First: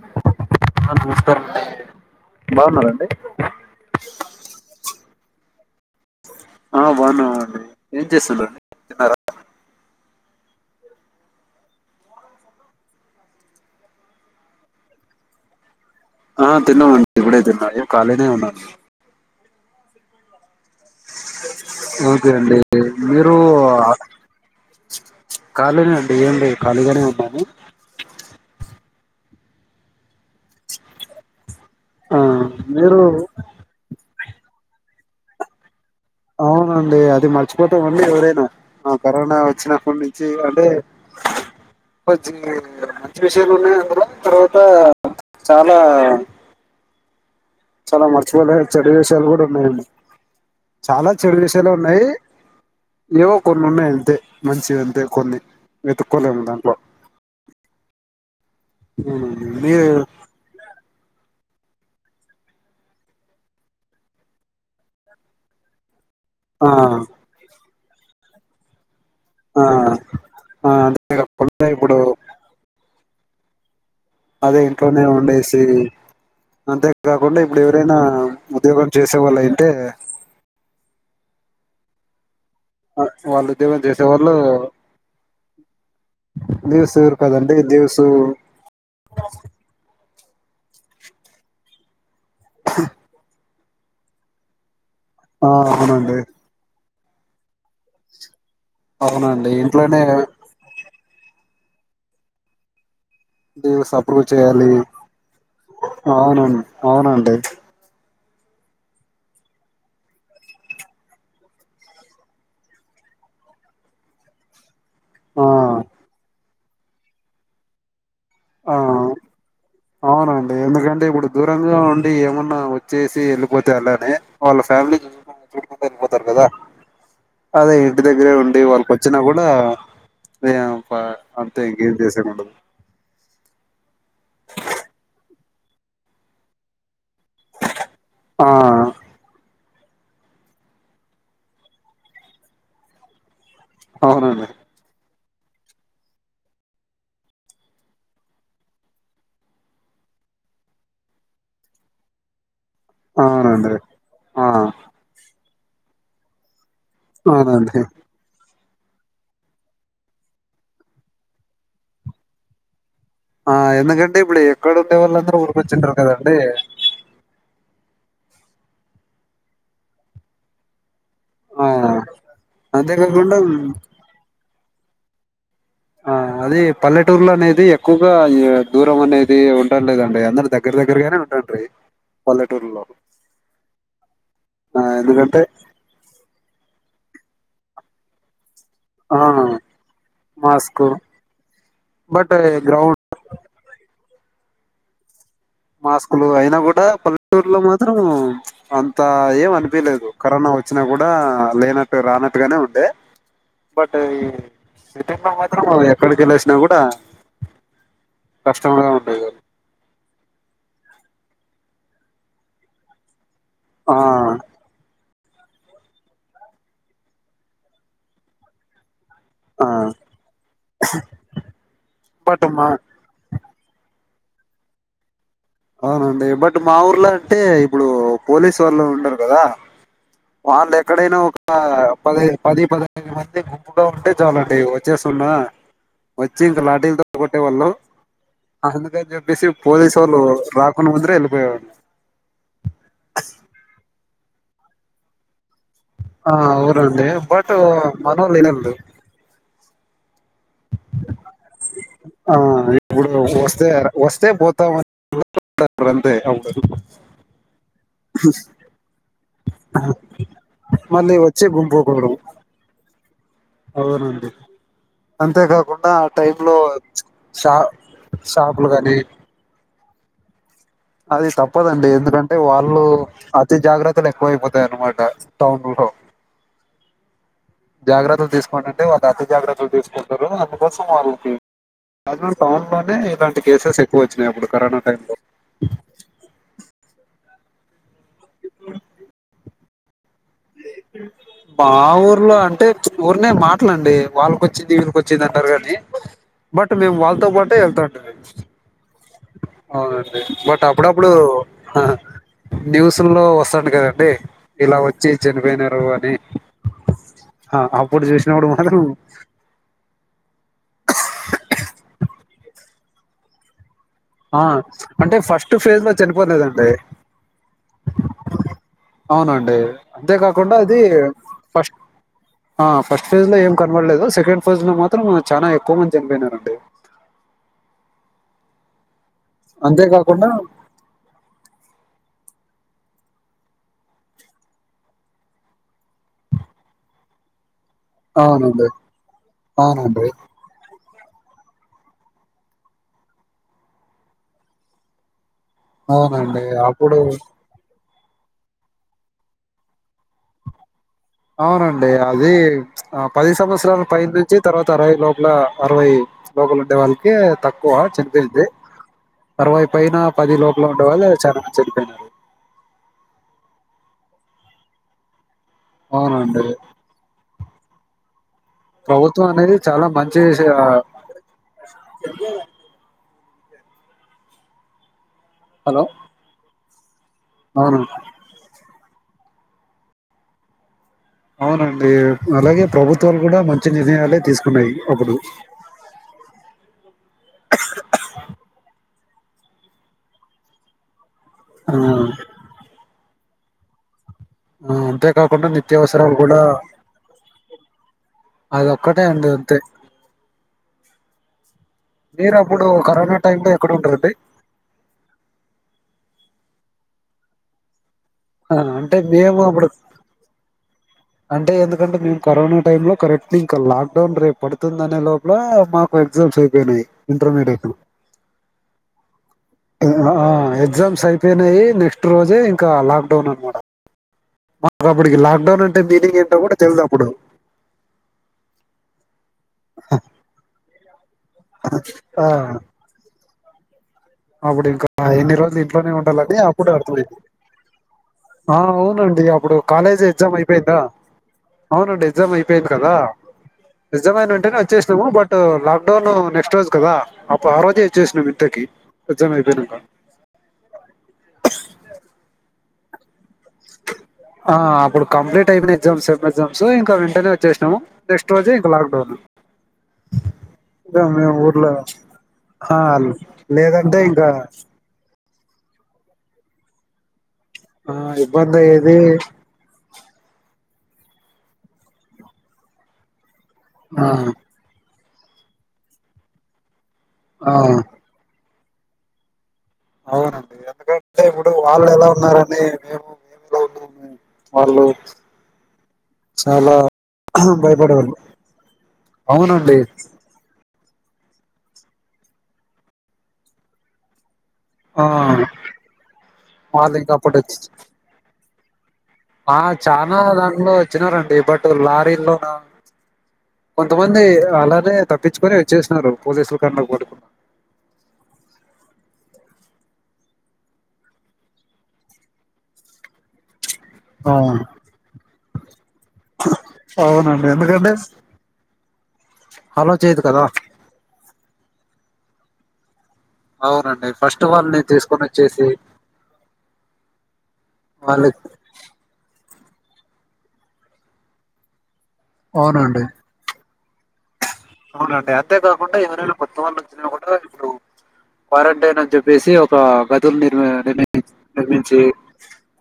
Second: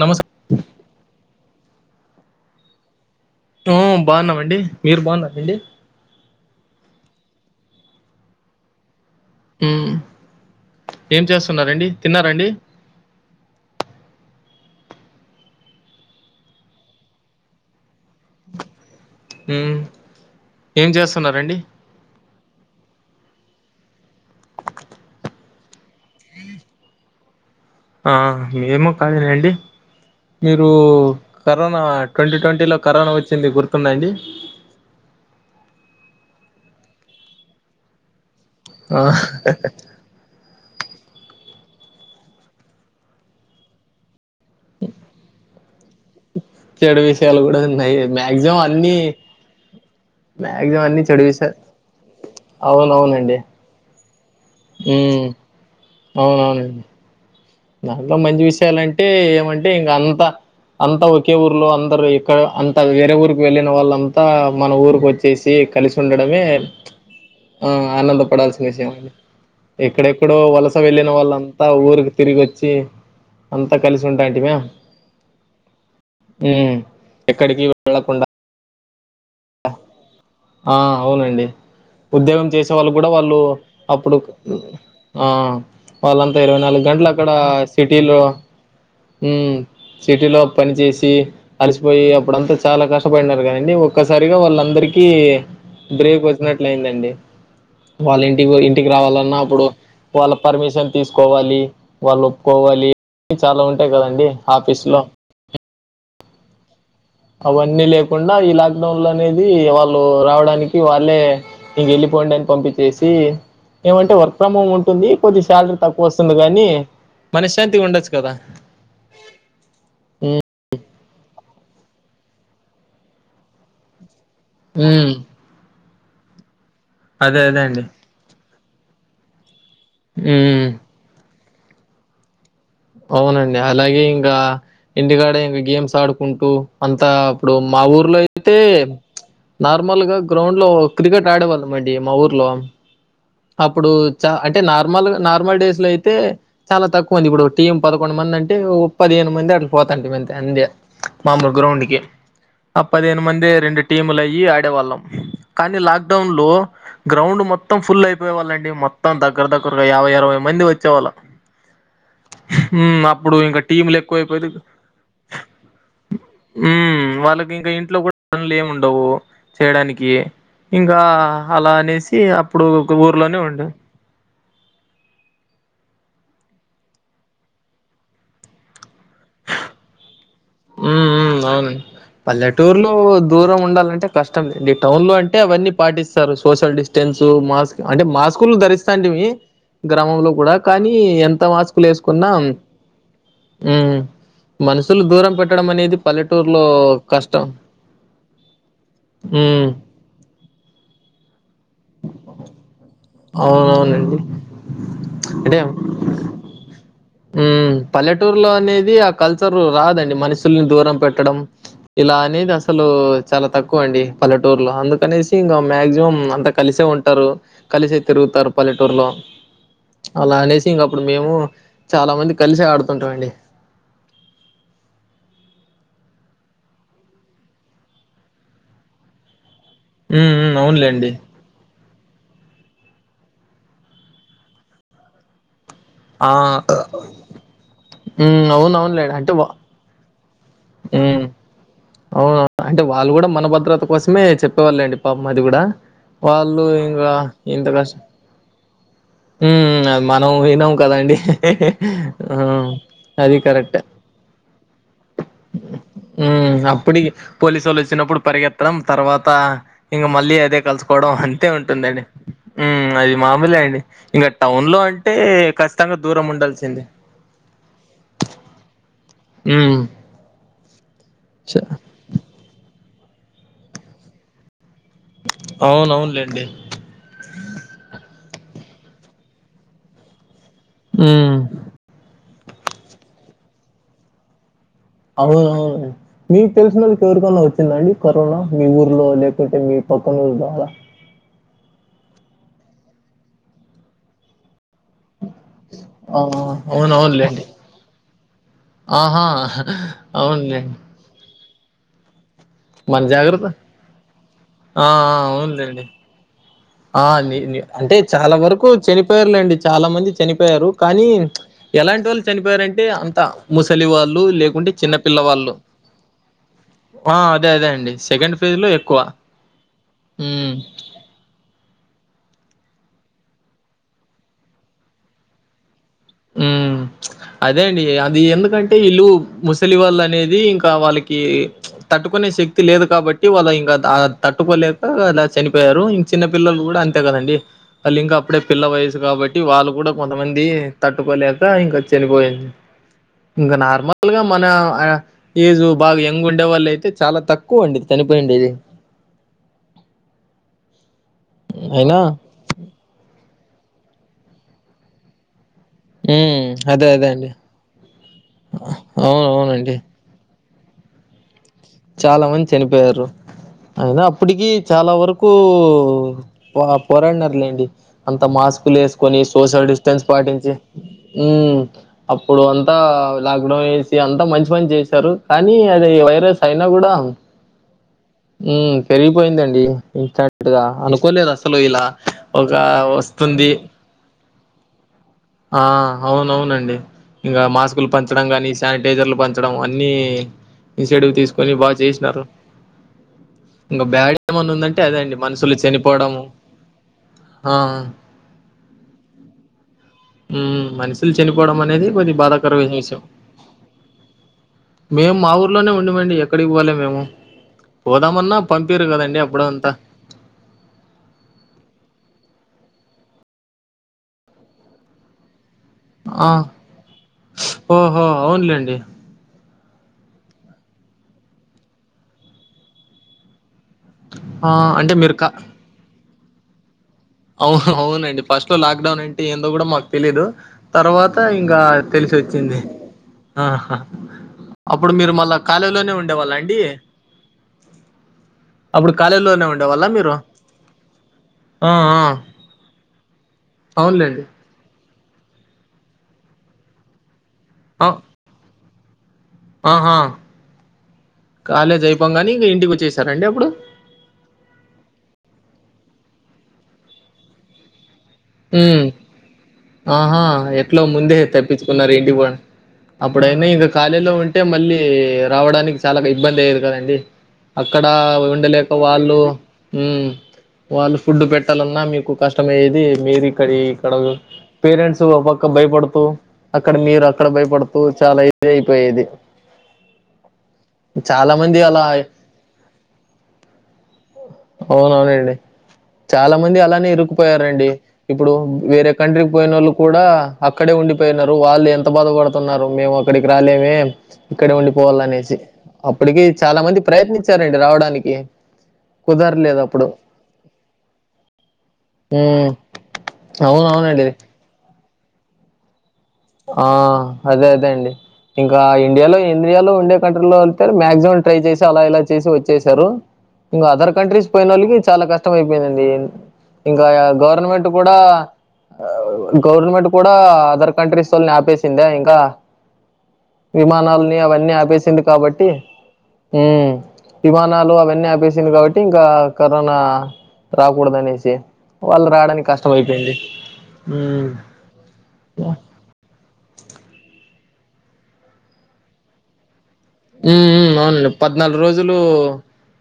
నమస్ అ నమస్కారమండి బాగున్నారా అండి మ్మ్ బాన్నమండి మీరు బాగున్నారండి ఆ బాగున్నామండి ఏం చేస్తున్నారు తిన్నారా మ్మ్ ఏం చేస్తున్నారండి తిన్నార అండి ఆ తిన్నామండి ఇప్పుడే తిన్నా ఖాళీనే ఉన్నా హ్మ్ ఏం చేస్తున్నారండి ఓకే అండి మీరు ఖాళీ నే అండి ఏం లేదు ఖాళీగానే ఉన్నాను ఆ మేమో ఖాళీ లేండి మీరు కరోనా ఆ ట్వంటీ ట్వంటీ లో మీరు కరోనా వచ్చింది గుర్తుంద అండి అవునండి అది మర్చిపోతామా అండి ఎవరైనా ఆ కరోనా వచ్చినప్పటి నుంచి అంటే మంచిదే విషయాలు ఉన్నాయి అందులో తర్వాత త చా నా చెడువి చాలా మర్చిపోలేనీ చెడు విషయాలు కూడా ఉన్నాయండి చాలా చెడు విషయాలు ఉన్నాయి ఏవో అవునవునండి కొన్ని ఉన్నాయి అంతే మంచిది అంతే ఉమ్ కొన్ని వెతుక్కోలేం దాంట్లో అవునవునండి దాంట్లో మంచి విషయాలంటే ఏమంటే మీరు ఇంకా అంత అంతా ఒకే ఊర్లో అందరూ ఇక్కడ అంతా వేరే ఊరికి వెళ్ళిన వాళ్ళంతా మన ఊరికి వచ్చేసి కలిసి ఉండడమే ఆ ఆ ఆనందపడాల్సిన విషయం ఆ ఎక్కడెక్కడో ఆ వలస వెళ్ళిన వాళ్ళంతా అంతేకాకుండా ఇప్పుడు ఊరికి చే అం అదే ఇంట్లోనే ఉండేసి ఉమ్ అంతేకాకుండా ఇప్పుడు ఎక్కడికి ఎవరైనా వెళ్ళకుండా ఉద్యోగం చేసేవాళ్ళ అయితే ఆ అవునండి ఉద్యోగం చేసే వాళ్ళు కూడా వాళ్ళు ఉద్యోగం చేసే అప్పుడు వాళ్ళు వాళ్ళంతా ఇరవై నాలుగు లీవ్స్ గంటలు ఇవ్వరు అక్కడ కదండి లీవ్స్ సిటీలో ఉమ్ సిటీలో పని చేసి అలసిపోయి ఇప్పుడంతా చాలా కష్టపడినారు కానీ నీ ఒక్కసారిగా వాళ్ళందరికి కి ఆ అవునండి బ్రేక్ వచ్చినట్లయిందండి వాళ్ళింట్లో ఇంటికి రావాలన్న అవునండి అప్పుడు ఇంట్లోనే వాళ్ళ పర్మిషన్ తీసుకోవాలి వాళ్ళు ఒప్పుకోవాలి చాలా ఉంటాయి లీవ్స్ కదండి ఆఫీసులో అవునను అవునండి కుండా ఈ లాక్డౌన్ లో అనేది వాళ్ళు రావడానికి వాళ్ళే ఇంక వెళ్ళిపోయిడి అని పంపించేసి ఏమంటే వర్క్ ఫ్రమ్ హోమ్ స్తుంది కొంచెం ఆ శాలరీ తక్కువ వస్తుంది గాని మనశ్శాంతిగా ఉండచ్చు ఆ హ్మ్. అవునండి ఎందుకంటే ఇప్పుడు ఇప్పుడు దూరంగా ఉండి ఏమన్నా వచ్చేసి వెళ్ళిపోతే అలానే వాళ్ళ ఫ్యామిలీ హ్మ్. చూ పోతారు కదా అదే ఇంటి దగ్గరే ఉ అంటే వాళ్ళకి వచ్చినా కూడా ఆ అంత ఇంగేం తీస ఉండదు అవునండి అలాగే ఇంకా ఇంటికాడ ఇంకా గేమ్స్ ఆడుకుంటూ అంత అ అప్పుడు మా ఊర్లో ఆ అయితే నార్మల్గా గ్రౌండ్ లో క్రికెట్ ఆడేవాల్లాం అండి మా ఊర్లో అప్పుడు చ అవునండి అంటే నార్మల్ గా నార్ నార్మల్ డేస్ లో అయితే చాలా తక్కువ అండి ఇప్పుడు టీం పదకొండు మంది అంటే పదిహేను మంది అట్లు పోతంటి మంతె అందే మామూలు గ్రౌండ్ కి పదిహేను మంది అవునండి రెండు టీములు అయ్యి ఆ ఆడేవాళ్ళం కానీ లాక్డౌన్ లో గ్రౌండ్ మొత్తం అవునండి ఫుల్ అయిపోయే వాళ్ళండి మేం మొత్తం దగ్గర దగ్గరగా యాభై అరవై మంది వచ్చేవాళ్ళు ఊ మాప్ ఆ ఎందుకంటే ఇప్పుడు ఎక్కడ ఉండే వాళ్ళందరూ ఊరికొచ్చింటారు కదండి ట్లో గూడ పనులు ఏముండవు చేయడానికి ఇం ఇంకా ఆ అలా అనేసి అప్పుడు ఒక అంతేకాకుండా ఊర్లోనే మ్, ఉండు ఆ అది పల్లెటూర్లో అనేది ఎక్కువగా దూరం అనేది ఉండంలేదండి అందరు దగ్గర ఊ దగ్గరగానే ఊ ఉంటుండ్రి అవునం పల్లెటూరులో దూరం ఉండాలంటే కష్టం లేండి ఆ టౌన్ లో అంటే ఎందుకంటే అవన్నీ పాటిస్తారు సోషల్ డిస్ టెన్స్ మాస్ అంటే మాస్కులు దరిస్ ఆ తాంటిమి గ్రామంలో కూడా మాస్క్ కానీ ఎంత మాస్కులు వేసుకున్నా బట్ గ్రౌండ్ మనసులు దూరం పెట్ మాస్కులు అయినా గూడా పల్లెటూరులో మాత్రం అంత ఏం ఉమ్ అనిపియాలేదు కరోనా వచ్చినా కూడా లేనట్టు రానట్టుగానే ఉండే బట్ అవునవునండి ఈ సిటి లో మాత్రం ఎక్కడికి వెళ్ళసినా గూడా ఉ పల్లెటూరులో అనేది ఆ కల్చర్ రా దండి మనుషుల్ని దూరం పెట్టడం ఇలా అనేది అసలూ చాలా తక్కువ ఆ అండి పల్లెటూర్లో అందుకనేసి ఇంకా మ్యాక్సిమం అంతా కలిసే ఉంటారు కలిసే తిరుగుతారు పల్లెటూరులో ఆ అలా అనేసి ఇంగ అప్పుడు మేము చాలా మంది బట్ కలిసె మా ఆడుతుంటా అండి అవునండి బట్ మా ఊర్లో అంటే ఇప్పుడు పోలీసు వాళ్ళు ఉండరు గదా హ్మ్. హ్మ్. వాళ్ళు అవునులెండి. ఎక్కడైనా ఒక పది పది పదఐదు మంది గుప్పుగా ఉంటే చాలండి వచ్చే సన్నా ఆ! వచ్చి ఇంక లాటీలతో కొట్టే వాళ్ళు హ్మ్. అందుకని అవునవునులేండి. అంటే చెప్పేసి వా పోలీసు వాళ్ళు రాకున్న ముదరే వెళ్ళిపోయేవాన్ని అవునా అంటే వాళ్ళు కూడా మన భద్రత కూ కోసమే చెప్పేవాళ్ళండి పాప మాది కూడా ఆ అవురండి బట్ మనోల్ ఇనదు హ్మ్ అది మనం వీనం కదండీ ఆ ఇప్పుడు అది వస్తే కరెక్ట్ వస్తే పోతామన్నారు అంతే అప్పుడు అప్పుడి పోలీసు వాళ్ళు వచ్చినప్పుడు పరిగెత్తడం తర్వాత ఇంక మళ్ళీ అదే కలుసుకోవడం మళ్ళీ వచ్చి అంతే ఉంటుందండి గుంపుకూడదు అది మామూలే అండి ఇంక అవునండి టౌన్ లో అంటే అంతేకాకుండా ఖచ్చితంగా దూరం టైంలో ఉండాల్సిందే షా షాపులు కానీ అ అది తప్పదండి ఎందుకంటే వాళ్ళు అతి జాగ్రత్తలు ఎక్కువపోతే తే అనమాట టౌన్ లో ఆ జాగ్రత్తలు తీసుకోండి అంటే వాళ్ళ అతి జాగ్రత్తలు తీసుకుంటారు కోసం ఆగుద్ది హ్మ్ అడ్డరోడ్ టౌన్ లోనే ఇలాంటి కేసెస్ ఎక్కువ వచ్చినాయి అప్పుడు కరోనా టైమ్ లో అవును మీకు తెలిసినోళ్ళకి ఎవరికి ఫ్లోలో వచ్చిందండి కరోనా మీ ఊర్లో లేకపోతే మీ [unintelligible] మా ఊర్లో అంటే ఊరినే మాటలు అండి వాళ్లకొచ్ చ్చి ఈగల్ కి వచ్చింది అన్నారు కానీ ఆ బట్ మేము వాళ్ళతో అవునవునులేండి పాటే వెళ్తా ఉం ఆహా అవునండి బట్ అవునులేండి అప్పుడప్పుడు ఆహా న్యూస్ మన లో జాగ్రత్త వస్తాండు కదండి ఇలా ఆ వచ్చి ఆ అవునులేండి చనిపోయినారు అని ఆ నీ నీ ఆ అంటే అప్పుడు చాలా చూసినప్పుడు వరకు మాత్రం చనిపోయారులేండి చాలా మంది చనిపోయారు కానీ ఎలాంటోళ్లు చనిపోయారంటే అంత ముస ఆ అంటే ఫస్ట్ ఫేజ్ లో చనిపోనదండి ఆ అదే అదే అండి సెకండ్ ఫేజ్ లో ఎక్కువ అవునండి అంతేకాకుండా ఉమ్ అది ఫస్ట్ ఆ ఫస్ట్ ఫేజ్ లో ఏం కనపడలేదు సెకండ్ ఫేజ్ లో మాత్రం చాలా ఎక్కువ మంది చనిపోయినారండి ఉమ్ అదేండి అది ఎందుకు కంటే ఇల్లు ముసలివాళ్ళు అంతేకాకుండా అనేది ఇంకా వాళ్ళకి తట్టుకు కొన్ని శక్తి లేదు కాబట్టి వాళ్ళు ఇంకా తట్టుకోలేక ఇలా చనిపోయారు ఇంక చిన్న పిల్లలు కూడా అంతే కదండి అళ ఇంకా అప్పుడే పిల్ల అవునండి వయసు కాబట్టి వాళ్ళు కూడా అవునండి కొంతమంది తట్టుకోలేక ఇంకా చనిపోయింది ఇంకా నార్మల్గా మన ఏజు బాగా యంగ్ అవునండి ఉండేవాళ్ళు అయితే అప్పుడు చాలా తక్కువండి తనపో ఉండది అవునండి అది ఆ పది సంవత్సరాల పైన నుంచి తర్వాత అరవై లోపల అరవై హ్మ్. లోపల ఉండే అదే అదే వాళ్ళకి అండి. తక్కువ చనిపోయింది అరవై అవునవునండి. పైన పది లోకల డు వల్ చాల చాలా మంది చనిపోయారు అయినా అప్పటికి చాలా వరకు అవునండి కు పోరాడిన లేండి అంత అంత మాస్క్లు వేసుకొని ప్రభుత్వం అనేది సోషల్ చాలా డిస్టెన్స్ మంచి పాటించి చే- ఆ, అప్పుడు అంతా లాక్డౌన్ వేసి అంతా మంచి మని చేశారు అనీ హలో అది వైరస్ ఐనా కూడాడ అవును పెరిగిపోయిందండి ఇంట్గా అను అవునండి అలాగే ప్రభుత్వాలు కూడా వస్తుంది మంచి నిర్ణయాలే తీసుకు అప్పుడు ఆ అవునవునండి ఇంకా మాస్కులు పంచడంగాని శాని జర్లు పంచడము అన్ని ఇన్వ్ తీ కొన్ని ఆ బాగా చేసినారు బ్యా అంతే కాకుండా నిత్యావసరాలు కూడా ఆ అది ఒక్కటే అండి అంతే మనుషులు చనిపోవడం అనేది కొద్ది మీరు అప్పుడు బాధాకరమైనా విషయం కరోనా టైమ్ లో ఎక్కడ ఉంటారండి మేము మా ఊర్లోనే ఉండమండి ఎక్కడికి పోలే మేము పోదామన్నా ఆ, పంపరు అంటే కదండి మేము అప్పుడు అప్పుడంతా అంటే ఎందుకంటే మేము కరోనా టైమ్ లో కరెక్ట్ ఇంకా లాక్డౌన్ రేపు పడుతుందినే లోపల మాకు ఆ ఎక్సామ్స్ అయ్యిపోయాయ్ ఇంటర్మీడియట్ ఓహో అవునులేండి ఎగ్జామ్స్ అయిపోయినాయి నెక్స్ట్ రోజే ఇంకా లాక్డౌన్ అనమాట ఆ మాకు అంటే మీరు అప్పటికి లాక్ డౌన్ అ ఫీలింగ్ ఏంటో కూడా తెలదు అప్పుడు అవు అవునండి ఫస్ట్ లో లాక్డౌన్ అండి ఏందో కూడా మాకు తెలిదు తర్వాత ఇంకా తెలిసి ఆ వచ్చింది ఆహా అప్పుడు ఇంకా మీరు ఎన్ని మళ్ళా రోజులు ఇంట్లోనే కాలేజీలోనే ఉండేవాళ్ళ ఉండాలని అండి అప్పుడుే అర్థమైంది ఆ అప్పుడు అవునండి కాలేజీలోనే అప్పుడు ఉండేవాళ్ళ కాలేజ్ మీరు ఎగ్జామ్ అయిపోయిందా ఆ ఆ అవునండి ఎగ్జామ్ అయిపోయింది కదా ఎగ్జామ్ అవునులేండి అయిన వెంటేనే వచ్చే బట్ లాక్ డౌన్ నెక్స్ట్ రోజ్ కదా అప్పుడు ఆ రోజే ఇచ్చేసిన విద్దకి ఆహా కాలేజైపోంగానే ఇగా ఇంటికి వచ్చేసి సర అండి అప్పుడు ఆ అప్పుడు కంప్లీట్ అయిపోయిన ఎగ్జామ్స్ సేమ్ ఎగ్జామ్స్ ఇంకా వెంటనే వచ్చేసినాము నెక్స్ట్ రోజే హ ఇంకా లాక్‌డౌన్. ఆహా ఎట్లా ఇంకా ముందే మేము ఊర్లో తప్పించుకున్నారు ఇంటికి పో అని ఆ! అప్పుడైనా ఇంకా లేదంటే కాలేజ్ లో ఇంకా ఉంటే మళ్ళీ రావడానికి చాలా ఇబ్బంది అయ్యేది కదండి అక్కడ ఆ! ఇబ్బంది ఉండలేక అయ్యేది. వాళ్ళు హుమ్మ్ వాళ్ళు ఫుడ్ పెట్టాలన్నా మీకు కష్టమయ్యేది మేరి కడి కడ ఆ! పేరెంట్స్ పక్క భయపడుతూ అక్కడ మీరు అక్కడ ఆ! భయపడుతూ చాలా దయి పోయేది అవునండి ఎందుకంటే ఇప్పుడు అలా వాళ్ళు ఎలా ఉన్నారని మేము మేము ఎలా ఉన్నా వాళ్ళు అవునవునండి. మంది చాలా అలానే ఇరుక్కుపోయారండి. భయపడ ఇప్పుడు వేరే కంట్రీకి పోయిన వాళ్ళు కూడా అక్కడే ఉండిపోయిన వాళ్ళు ఎంత బాధపడుతున్నారు మేము అక్కడికి రాలేమే ఇక్కడ ఉండిపోవాల ఆ! అనేసి అప్పటికి చాలా మంది వాళ్ళు ఇంకా అప్పుడు ప్రయత్నించారండి వచ్చి- రావడానికి ఆ కుదరలేదు అప్పుడు. చాలా దాంట్లో వచ్చినారండి బట్ లారీల్లో హ్మ్. అవునవునండి. కొంతమంది అలానేే తప్పించుకుొని వచ్చేసినన్నారు ఆ అదే అదే అండి ఇంకా ఇండియాలో ఇండియాలో ఉండే కంట్రీలో వెళ్తేారు మాక్సిమం ట్రై చేసి అలా ఇలా చేసి వచ్చేసారు ఇంకా అదర్ కంట్రీస్ ఆ పోయిన వాళ్ళకి చాల కష్టం అపోయిందండి ఇంకా అవునండి గవర్నమెంట్ ఎందుకంటే కూడా ఆ గవర్నమెంట్ అలో కూడా చేయదు కదా ఆధార్ [unintelligible] అపేసిందా ఇంకా అవునండి విమానాలని ఫస్ట్ అవన్నీ వాళ్ళని ఆపేసింది తీసుకొని కాబట్టి వచ్చేసి హు విమానాలు అవన్నీ వాళ్ళకి ఆపేసింది కాబట్టి ఇంకా కరోనా రాకూడదు అనేసి వాళ్ళు రాడానికి కష్టం అవునండి అయిపోయింది హు అవునండి అంతే కాకుండా ఎవరైనా కొత్త వాళ్ళు వచ్చినా కూడా ఇప్పుడు క్వారంటైన్ అని చెప్పేసి ఒక ఉ గదులు నిర్మి నిర్మి అవునండి పద్నాలుగు రోజులు నిర్మించి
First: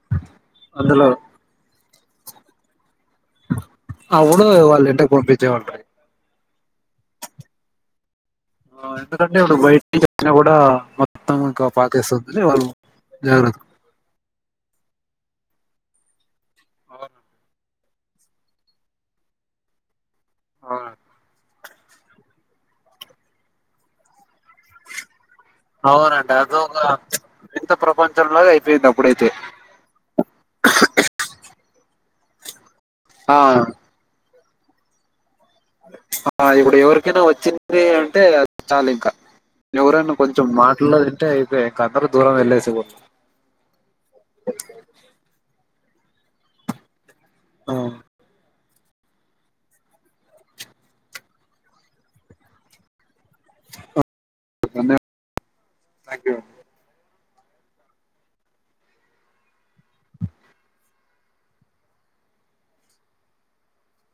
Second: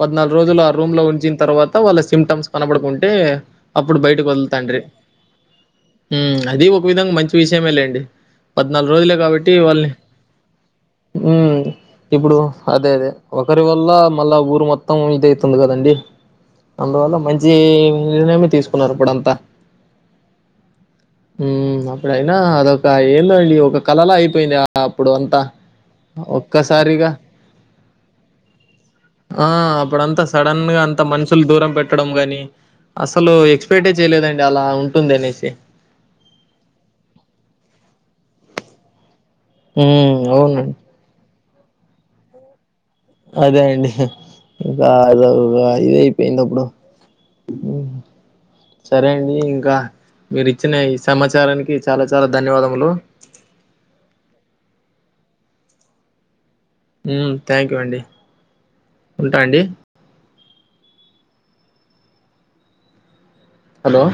పద్నాలుగు రోజులు ఆ రూమ్ లో అందులో ఉంచిన తర్వాత వాళ్ళ సిమ్టమ్స్ కనబడుకుంటే అప్పుడు బయటకి వదులుతాండ్రి వాళ్ళ ఇంటికి పంపించేవాళ్ళండి అది ఒక విధంగా మంచి విషయమే లేండి పద్నాలుగు రోజులే ఎందుకంటే కాబట్టి ఇప్పుడు వాళ్ళని బయటి నుంచి కూడా మొత్తం ఇంకా పాకేస్తుంది ఆప్పుడు వాళ్ళు అదే అదే జాగ్రత్త ఒకరి వల్ల మళ్ళా ఊరు మొత్తం దే అయతుంది కదండి అందువల్ల మంచి మీరు ఏమి తీసుకున్నారు ఇప్పుడంతా ఆ ఊ అప్పుడయినా అదొక ఏంద అండి ఒక కలలా అయిపోయింది అప్పుడు అంతా అవునంంట అగో సారీగా అయిపోయింది అప్పుడైతే ఆ అప్పుడంతా సడన్ గా అంత మనుషులు దూరం పెట్టడం కాగానీ అసలు ఆ ఎక్స్పెక్టే చేయలేదండి. అలా ఉంటుంది అనేసి ఆ ఇప్పుడు ఎవరికైనా వచ్చింది అంటే చాలు ఇంకా ఉమ్ ఎవరైనా కొంచెం అవును మాట్లాడడితే అయి [unintelligible] దూరం వెళ్లేసి పోతుంది అదే అయింది [unintelligible] ఇదే అయిపోయింది అప్పుడు ఆ! ఊ సరే అండి ఇంకా మీరు ఇచ్చిన ఈ సమాచారానికి చాలా చాలా ధన్యవాదములు ధన్యవా థ్యాంక్ యూ అండి ఊ థ్యాంక్ యూ అండి ఉంటా అండి హలో